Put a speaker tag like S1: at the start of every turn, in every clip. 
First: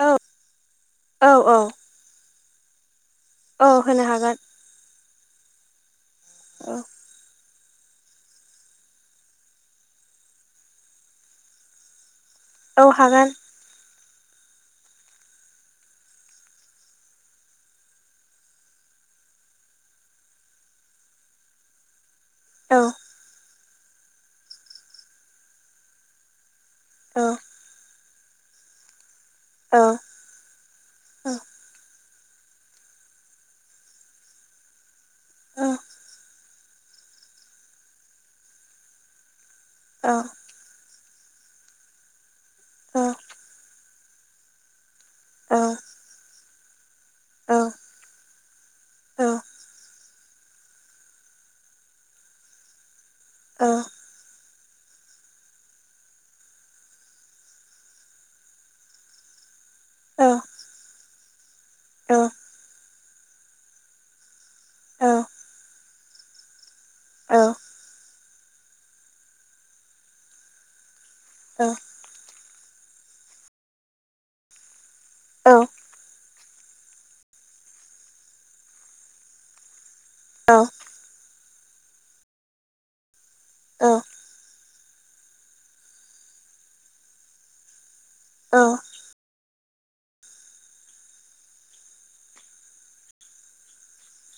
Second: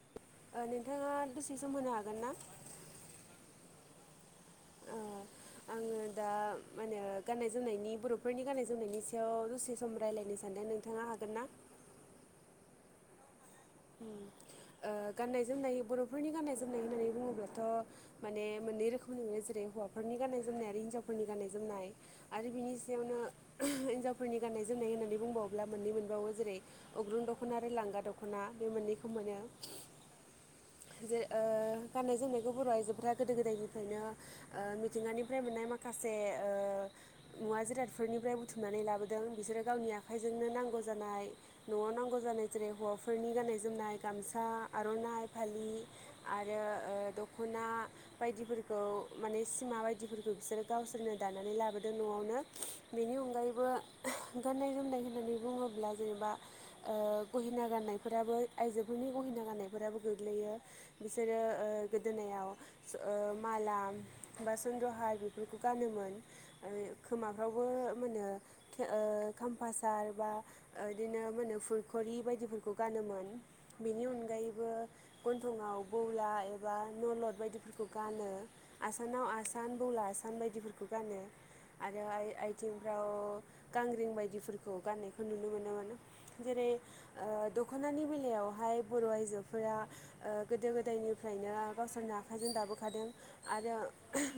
S1: औ
S2: नोंथाङा
S1: औ औ
S2: दसे सम होनो हागोन ना
S1: औ होनो हागोन
S2: ओ आङो दा
S1: औ।
S2: मा होनो गाननाय जोमनायनि बर'फोरनि गाननाय जोमनायनि सायाव दसे सम रायलायनो सानदों नोंथाङा हागोन ना?
S1: औ हागोन।
S2: [inaudible] गाननाय जोमनाय बर'फोरनि गाननाय जोमनाय होननानै बुङोब्लाथ' माने मोननै रोखोमनि नुयो जेरै जेरै हौवाफोरनि गाननाय जोमनाय आरो हिनजावफोरनि गाननाय जोमनाय। आरो बिनि
S1: औ
S2: सायावनो हिनजावफोरनि गाननाय जोमनाय होननानै बुंबावोब्ला मोननै मोनबावो जेरै
S1: औ
S2: अग्रुं दख'ना आरो लांगा दख'ना बे मोननै खौ मोनो
S1: औ
S2: जेरै।
S1: औ
S2: गाननाय जोमनायखौ बर' आइजोफोरा गोदो गोदायनिफ्रायनो मिथिंगानिफ्राय
S1: औ
S2: मोननाय माखासे मुवा जिरादफोरनिफ्राय बुथुमनानै लाबोदों बिसोरो गावनि आखाइजोंनो नांगौ जानाय न'आव नांगौ जानाय जेरै हौवाफोरनि फाननाय गामसा आरो
S1: औ।
S2: दख'ना बायदि फोरखौ माने सिमा बादि फोरखौ बिसोरो गावसोरनो दानानै लाबोदों न'आवनो बेनि अनगायैबो गाननाय जोमनाय होननानै बुङोब्ला जेनेबा गहेना गान्नाय। फोराबो आइजोफोरनि गहेना गाननायफोराबो गोग्लैयो बिसोरो गोदोनायाव मालाम बा सन्द्रहार बेफोरखौ गानोमोन खोमाफ्रावबो मोनो खामफासार बा बिदिनो मोनो फुरखरि बायदिफोरखौ गानोमोन बेनि अनगायैबो गन्थंआव बौला ए बा नलद बायदिफोरखौ गानो आसामानाव आसान बौला आसामान बायदिफोरखौ गानो आरो आ आथिंफ्राव गांग्रिं बायदि खौ गान्नायखौ नुनो मोनो मोन जेरै दख'नानि बेलायावहाय बर' आइजो फोरा गोदो गोदायनिफ्रायनो गावसोरनो आखाइजों दाबोखादों आरो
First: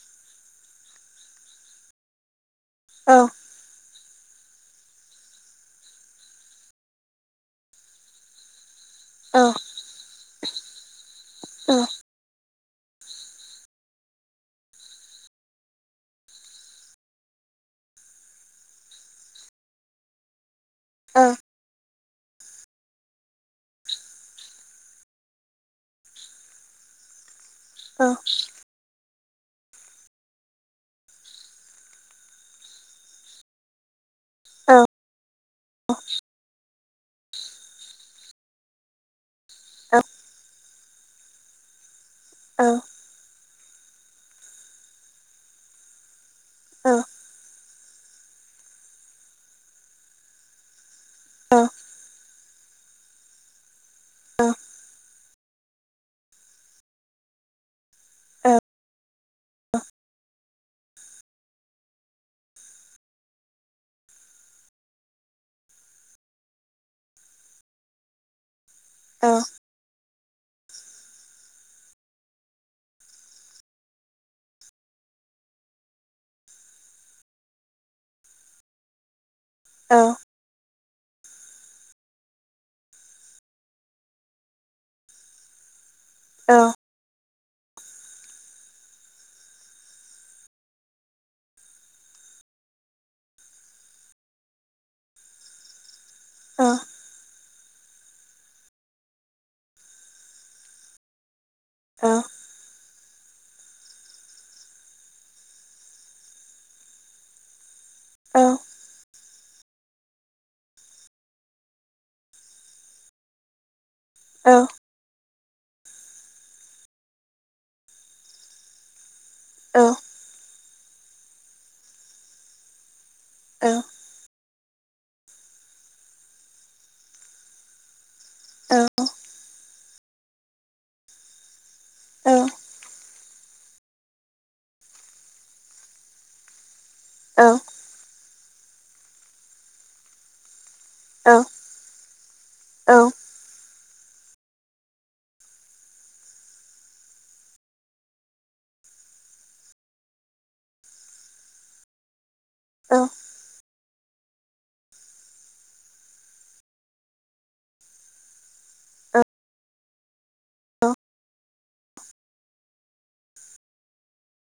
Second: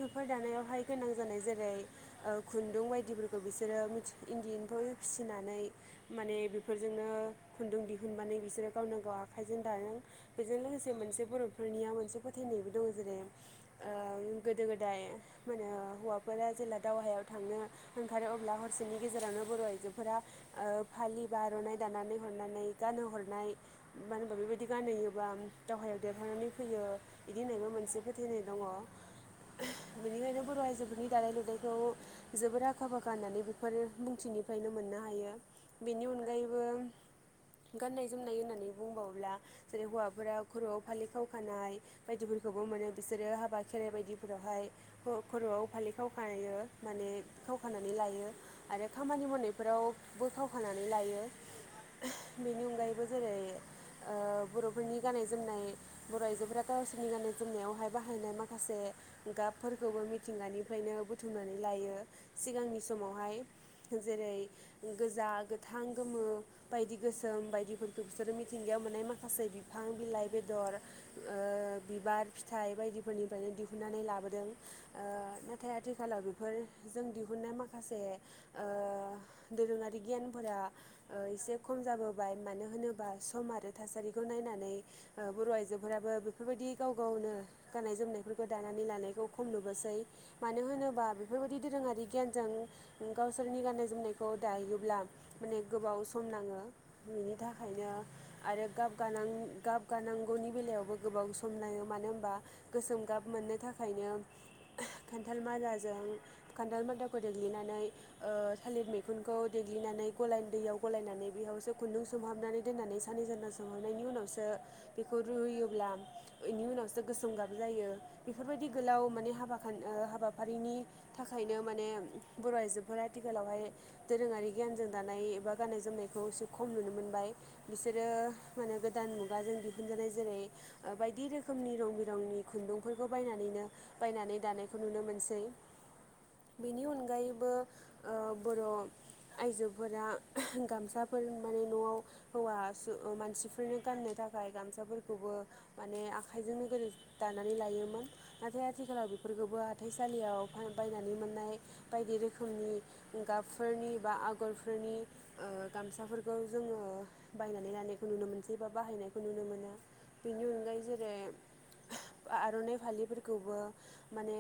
S2: बेफोर दानायावहाय गोनां जानाय जेरै खुन्दुं बायदिफोरखौ बिसोरो मिथि इन्दि एम्फौ फिसिनानै माने बेफोरजोंनो खुन्दुं दिहुन माने बिसोरो गावनो गाव आखाइजों दादों बेजों लोगोसे मोनसे बर'फोरनिया मोनसे फोथायनायबो दङ जेरै गोदो गोदाय मा होनो हौवाफोरा जेला दावहायाव थांनो ओंखारो अब्ला हरसेनि गेजेरावनो बर' आइजोफोरा फालि बा आर'नाय दानानै हरनानै। गान हरनाय मानो होनबा बेबायदि गानहैयोबा दावहायाव देरहानानै फैयो। बिदिहोनायबो मोनसे फोथायनाय दङ। बेनिखायनो बर' आइजोफोरनि दानाय लुनायखौ जोबोद आखा फाखा होननानै बेफोर बुंथिनिफ्रायनो मोननो हायो बेनि अनगायैबो गाननाय जोमनाय होननानै बुंबावोब्ला जेरै हौवाफोरा खर'आव फालि खावखानाय बायदिफोरखौबो मोनो बिसोरो हाबा खेराइ बायदिफोरावहाय खर'आव फालि खाव- खनाय माने खावखानानै लायो आरो खामानि मावनायफोरावबो खावखानानै लायो बेनि अनगायैबो जेरै बर'फोरनि गाननाय जोनाय बर' आइजोफोरा गावसोरनि गाननाय जोमनायावहाय बाहायनाय माखासे गाबफोरखौबो मिथिंगानि फ्रायनो बुथुमनानै लायो सिगांनि समावहाय जेरै गोजा गोथां गोथां गोमो बायदि गोसोम बायदिफोरखौ बिसोरो मिथिंगायाव मोननाय माखासे बिफां बिलाइ बेदर बिबार फिथाइ बायदिफोरनिफ्रायनो दिहुननानै लाबोदों नाथाय आथिखालाव बेफोरजों दिहुननाय माखासे दोरोङारि गियानफोरा ओ एसे खम जाबोबाय मानो होनोबा सम आरो थासारिखौ नायनानै बर' ओ आइजो फोराबो बेफोरबायदि गाव गावनो गाननाय जोमनायफोरखौ दानानै लानायखौ खम नुबोसै मानो होनोबा बेफोरबायदि दोरोङारि गियानजों गावसोरनि गाननाय जोमनायखौ दायोब्ला माने गोबाव सम बिनि थाखायनो आरो गाब गानांगौ गाब गानांगौनि बेलायावबो गोबाव स म नायो मानो होनबा गोसोम गाब मोननो थाखायनो खान्थाल मादाजों खान्थाल मादाखौ दग्लिनानै ओ थालिर मैखुनखौ देग्लिनानै गलाय दैयाव गलायनानै बेयावसो खुन्दुं सोमहाबनानै दोननानै सानै सानथाम सोमहाबनायनि उनावसो बेखौ रुयोब्ला बेनि उनावसो गोसोम गाब जायो बेफोरबायदि गोलाव माने हाबा हाबाफारिनि थाखायनो माने बर' आइजोफोरा आथिखालावहाय दोरोङारि गियानजों दानाय एबा गाननाय जोमनाय खौ एसे खम नुनो मोनबाय बिसोरो माने गोदान मुगा जों खुंजानाय जेरै बायदि रोखोमनि रं बिरंनि खुन्दुंफोरखौ बायनानैनो बायनानै दानायखौ नुनो मोनसै बिनि अन अनगायैबो ओ बर' आइजोफोरा गमसा
S1: औ।
S2: हौवा सो ओ मानसिफोरनो गाननो थाखाय गामसाफोरखौबो माने आखाइजोंनो गोदो [unintelligible] दानानै लोमोन नाथाय आथिखालाव बेफोरखौबो हाथाइसालियाव बायनानै मोननाय बायदि रोखोम रोखोमनि गाबफोरनि बा आगरफोरनि ओ गामसाफोरखौ जोङो बायनानै लानायखौ नुनो मोनसै एबा बाहायनायखौ नुनो मोना बेनि अनगायै जेरै आर'नाइ फालिफोरखौबो माने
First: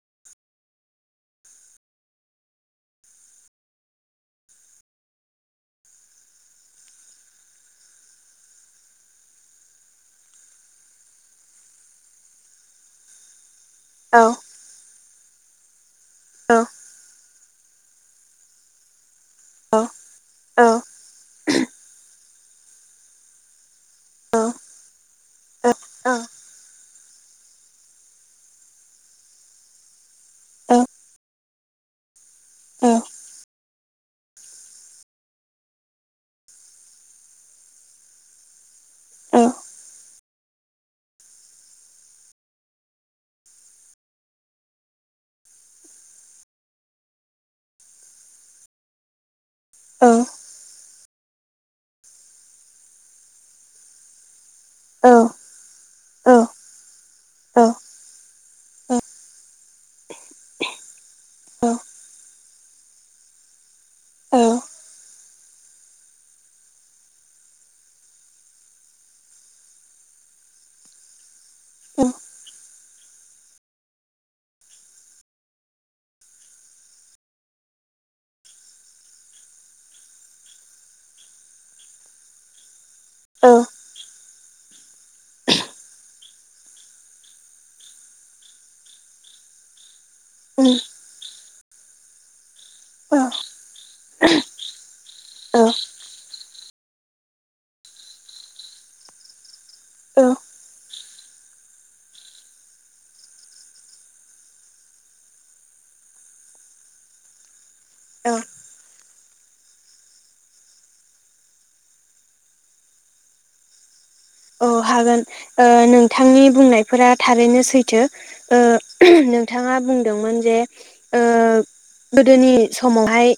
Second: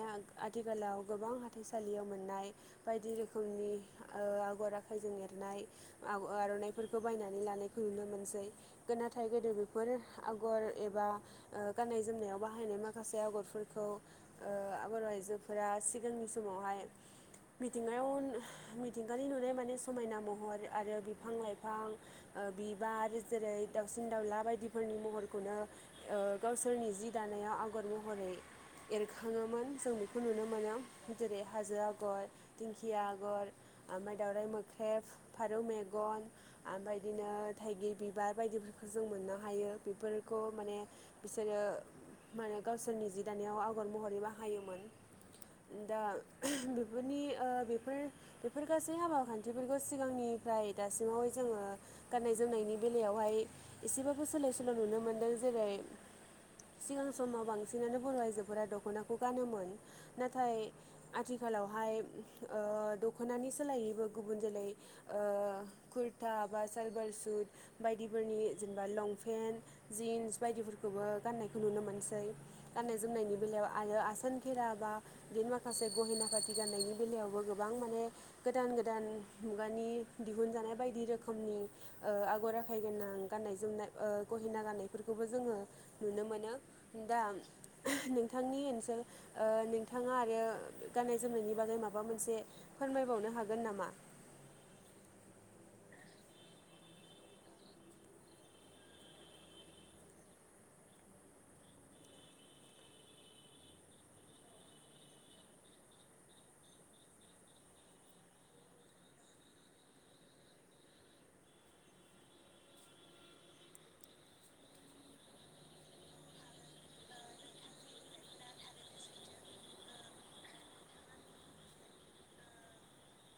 S2: आथिखालाव गोबां हाथाइसालियाव मोननाय बायदि जि रोखोमनि ओ आगर आखाइजों एरनाय आगर आर'नाफोरखौ बायनानै लानायखौ नुनो मोनसै नाथाय गोदो बेफोर आगर एबा बा ओ गाननाय जोमनायाव बाहायनाय माखासे आगरफोर रा सिगांनि समावहाय मि [unintelligible] दानि नुनाय माने समायना महर बिफां-लाइफां ओ बिबार जेरै दाउसिन दाउला बायदिफोरनि महरखौनो ओ गावसोरनि जि दानायाव आगर महरै एरखाङोमोन जों बेखौ नुनो
S1: औ औ
S2: मोनो जेरै हाजो आगर दिंखिया आगर आमाय दावराय मोख्रेब फारौ मेगन ओमफ्राय बिदिनो थाइगिर बिबार बायदिफोरखौ जों मोननो हायो बेफोरखौ खौ माने बिसोरो माने गावसोरनि जि दानायाव आगर महरै बाहायोमोन। दा बेफोरनि ओ बेफोर बेफोर गासै हाबा खान्थिफोरखौ सिगांनिफ्राय दासिमावहाय जोङो गाननाय जोमनायनि बेलायावहाय एसेबाबो सोलाय सोल' [unintelligible] व नुनो मोनदों जेरै सिगां समाव बांसिनानो बर' आइजोफोर दख'नाखौ गानोमोन नाथाय आथिखालावहाय ओ दखनानि सोलायैबो गुबुन जोलै ओ कुर्था बा सालबार सुट बायदिफोरनि जेनेबा लंपेन्ट जिन्स बायदिफोर फोरखौबो गान्नायखौ नुनो मोनसै गान्नाय जोमनायनि बेलायाव आरो आसान खेरा बा बिदिनो माखासे माखासे गहेना खाथि गान्नायनि बेलायावबो गोबां माने गोदान गोदान मुगानि दिहुनजानाय बायदि रोखोमनि ओ आगर आखाय गोनां गाननाय जोमनाय ओ गहेना गाननायफोरखौबो जोङो नुनो मोनो दा नोंथांनि ओनसोल ओ नोंथाङा आरो गाननाय जोमनायनि बागै माबा मोनसे फोरमायबावनो हागोन नामा।
S1: औ औव होगोन ओ नोंथांनि बुंनायफोरा थारैनो सैथो ओ नोंथांआ मा बुंदोंमोन जे ओ गोदोनि समावहाय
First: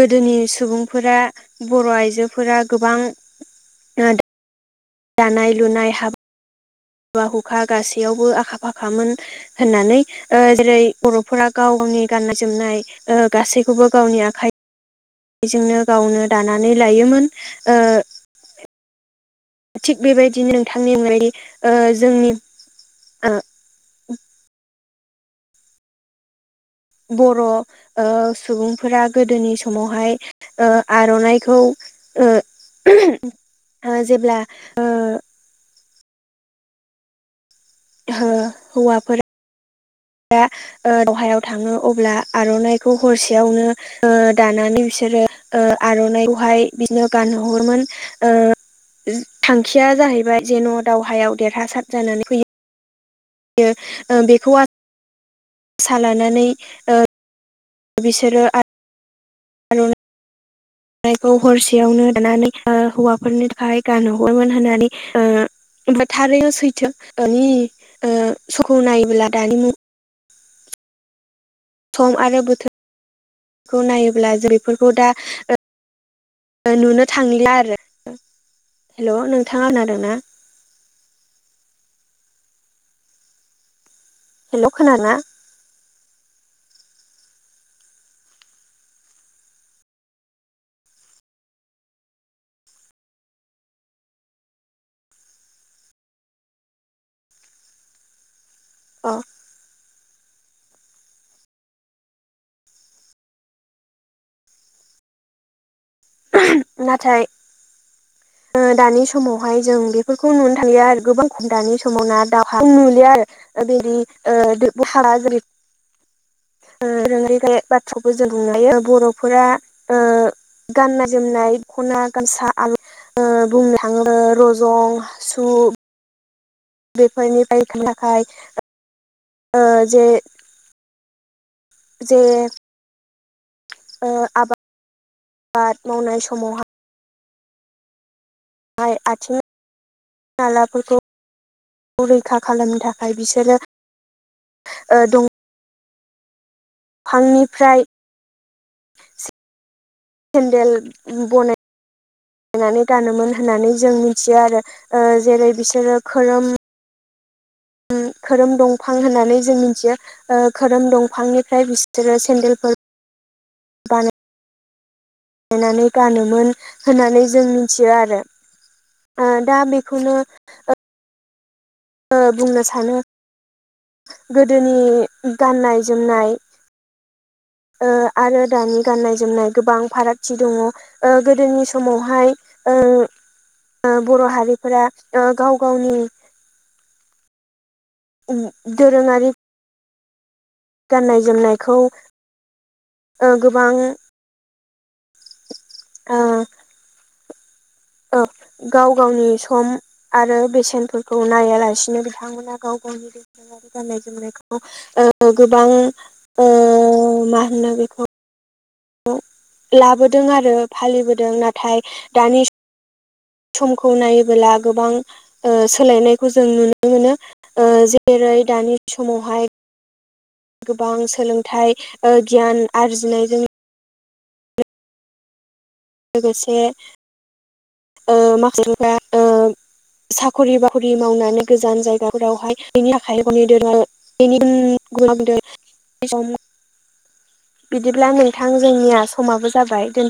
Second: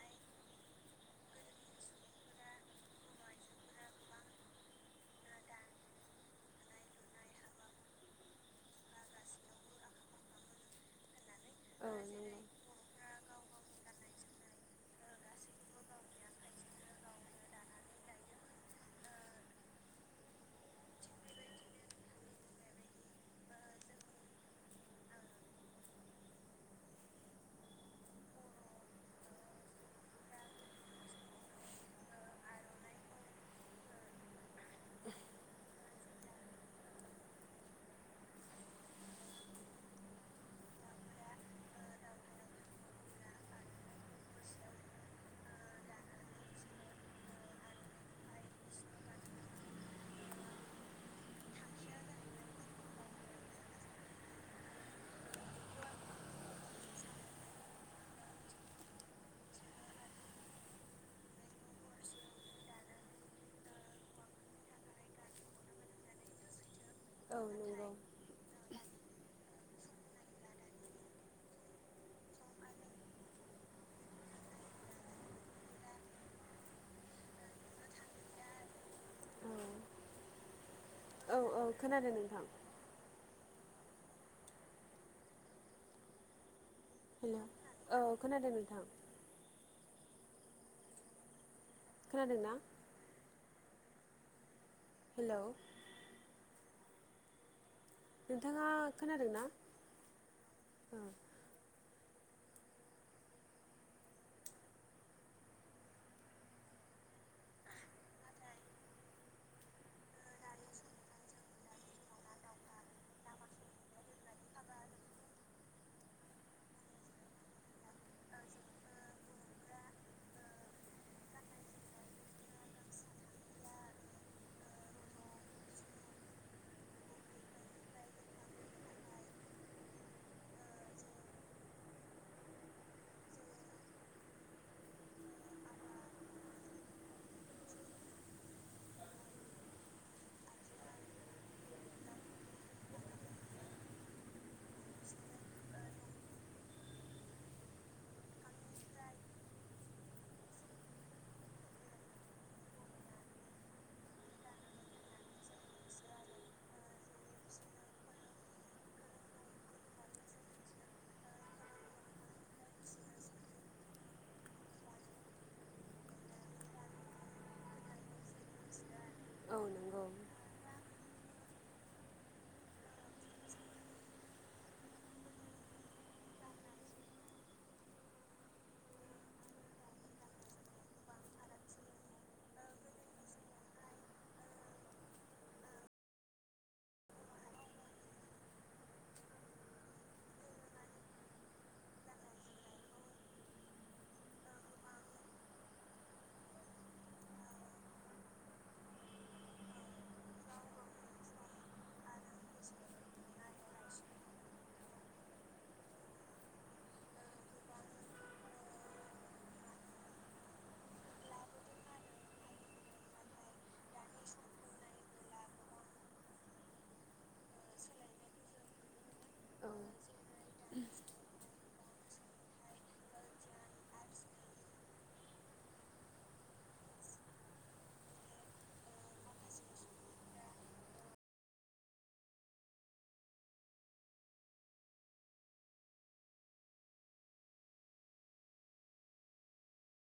S1: गोदोनि सुबुंफोरा बर' आइजोफोरा गोबां आ दे दानाय लुनाय हाब हुखा गासैयावबो आखा फाखामोन होननानै ओ जेरै
S2: औ
S1: बर'फोरा गाव गाव
S2: नंगौ। औ
S1: गावनि गाननाय जोमनाय गासैखौबो गावनि आखाइ जोंनो गावनो दानानै लायोमोन ओ थिग बेबायदिनो नोंथांनि अगदि ओ जोंनि [unintelligible] बर' ओ सुबुंफोरा गोदोनि समावहाय ओ आर'नाइखौ ओ [unintelligible] जेब्ला ओ हौवाफोरा दावहायाव थाङो अब्ला आर'नाइखौ हरसेयावनो दानानै बिसोर आरो आर'नाइखौहाय बिदिनो गानहरोमोन थांखिया जाहैबाय जेन' दावहायाव देरहासार जानानै फैयो यो बेखौ आ आसा लानानै बिसोरो [unintelligible] खौ हरसेयावनो दानानै हौवाफोरनि थाखाय गानहहरोमोन होननानै थारैनो सैथोनि
S2: नंगौ
S1: [unintelligible] सखौ नायोब्ला दानि मुं सम आरो बोथोरखौ नायोब्ला जैफोरखौ दा नुनो थांलिआ आरो हेल' नोंथाङा खोनादों ना
S2: औ औ खोनादों नोंथां।
S1: हेल' खोनादोंना?
S2: हेल' औ खोनादों नोंथां। खोनादों ना? हेल' नोंथाङा
S1: अ
S2: खोनादोंना?
S1: [unintelligible] नाथाय
S2: आ।
S1: ओ दानि समावहाय जों बेफोरखौ नुनो थांलिया आरो दानि समाव ना दावहा नुलिया आरो। बेदि ओ हारा जेरै
S2: [inaudible]
S1: [unintelligible] बाथ्राखौबो जों बुंनो हायो बर'फोरा गाननाय जोमनाय खना गामसा आरो ओ बुंनो थाङो ओ रजं सु बेफोरनिफ्राय थाखाय ओ जे जे ओ आबाद मावनाय समावहाय आइ आथिं आलाफोरखौ रैखा खालामनो थाखाय बिसोरो दङ फांनिफ्राय सेन्देल बनाय नानै गानोमोन होननानै जों मिथियो आरो ओ जेरै बिसोरो खोरोम खोरोम दंफां होननानै जों मिथियो ओ खोरोम दंफांनिफ्राय बिसोरो सेन्देलफोर
S2: [inaudible]
S1: बानो। नायनानै गानोमोन होननानै जों मिथियो आरो।
S2: औ
S1: दा
S2: नंगौ।
S1: बेखौनो बुंनो सानो। गोदोनि गाननाय जोमनाय।
S2: [inaudible]
S1: ओ आरो दानि गाननाय जोमनाय गोबां फारागथि दङ' ओ गोदोनि समावहाय ओ ओ ओ बर' हारिफोरा ओ गाव गावनि ओम दोरोङारि। गाननाय जोमनायखौ ओ गोबां ओ औ गाव गावनि सम आरो बेसेनफोरखौ नायालासिनो बिथांमोना गाव गावनि दोरोङारि गाननाय जोमनायखौ ओ गोबां ओ मा होनो बे खौ खौ लाबोदों आरो फालिबोदों नाथाय दानि समखौ नायोबोला गोबां ओ सोलायनायखौ जों नुनो मोनो। ओ जेरै [unintelligible] दानि समावहाय गोबां सोलोंथाइ ओ गियान आरजिनायजों लोगोसे ओ माखासे [unintelligible] ओ साखरि बाखरि मावनानै गोजान जायगाफोरावहाय बेनि आखाइनि [unintelligible] बेनि ओम [unintelligible] बिदिब्ला नोंथां जोंनिया समाबो जाबाय दोन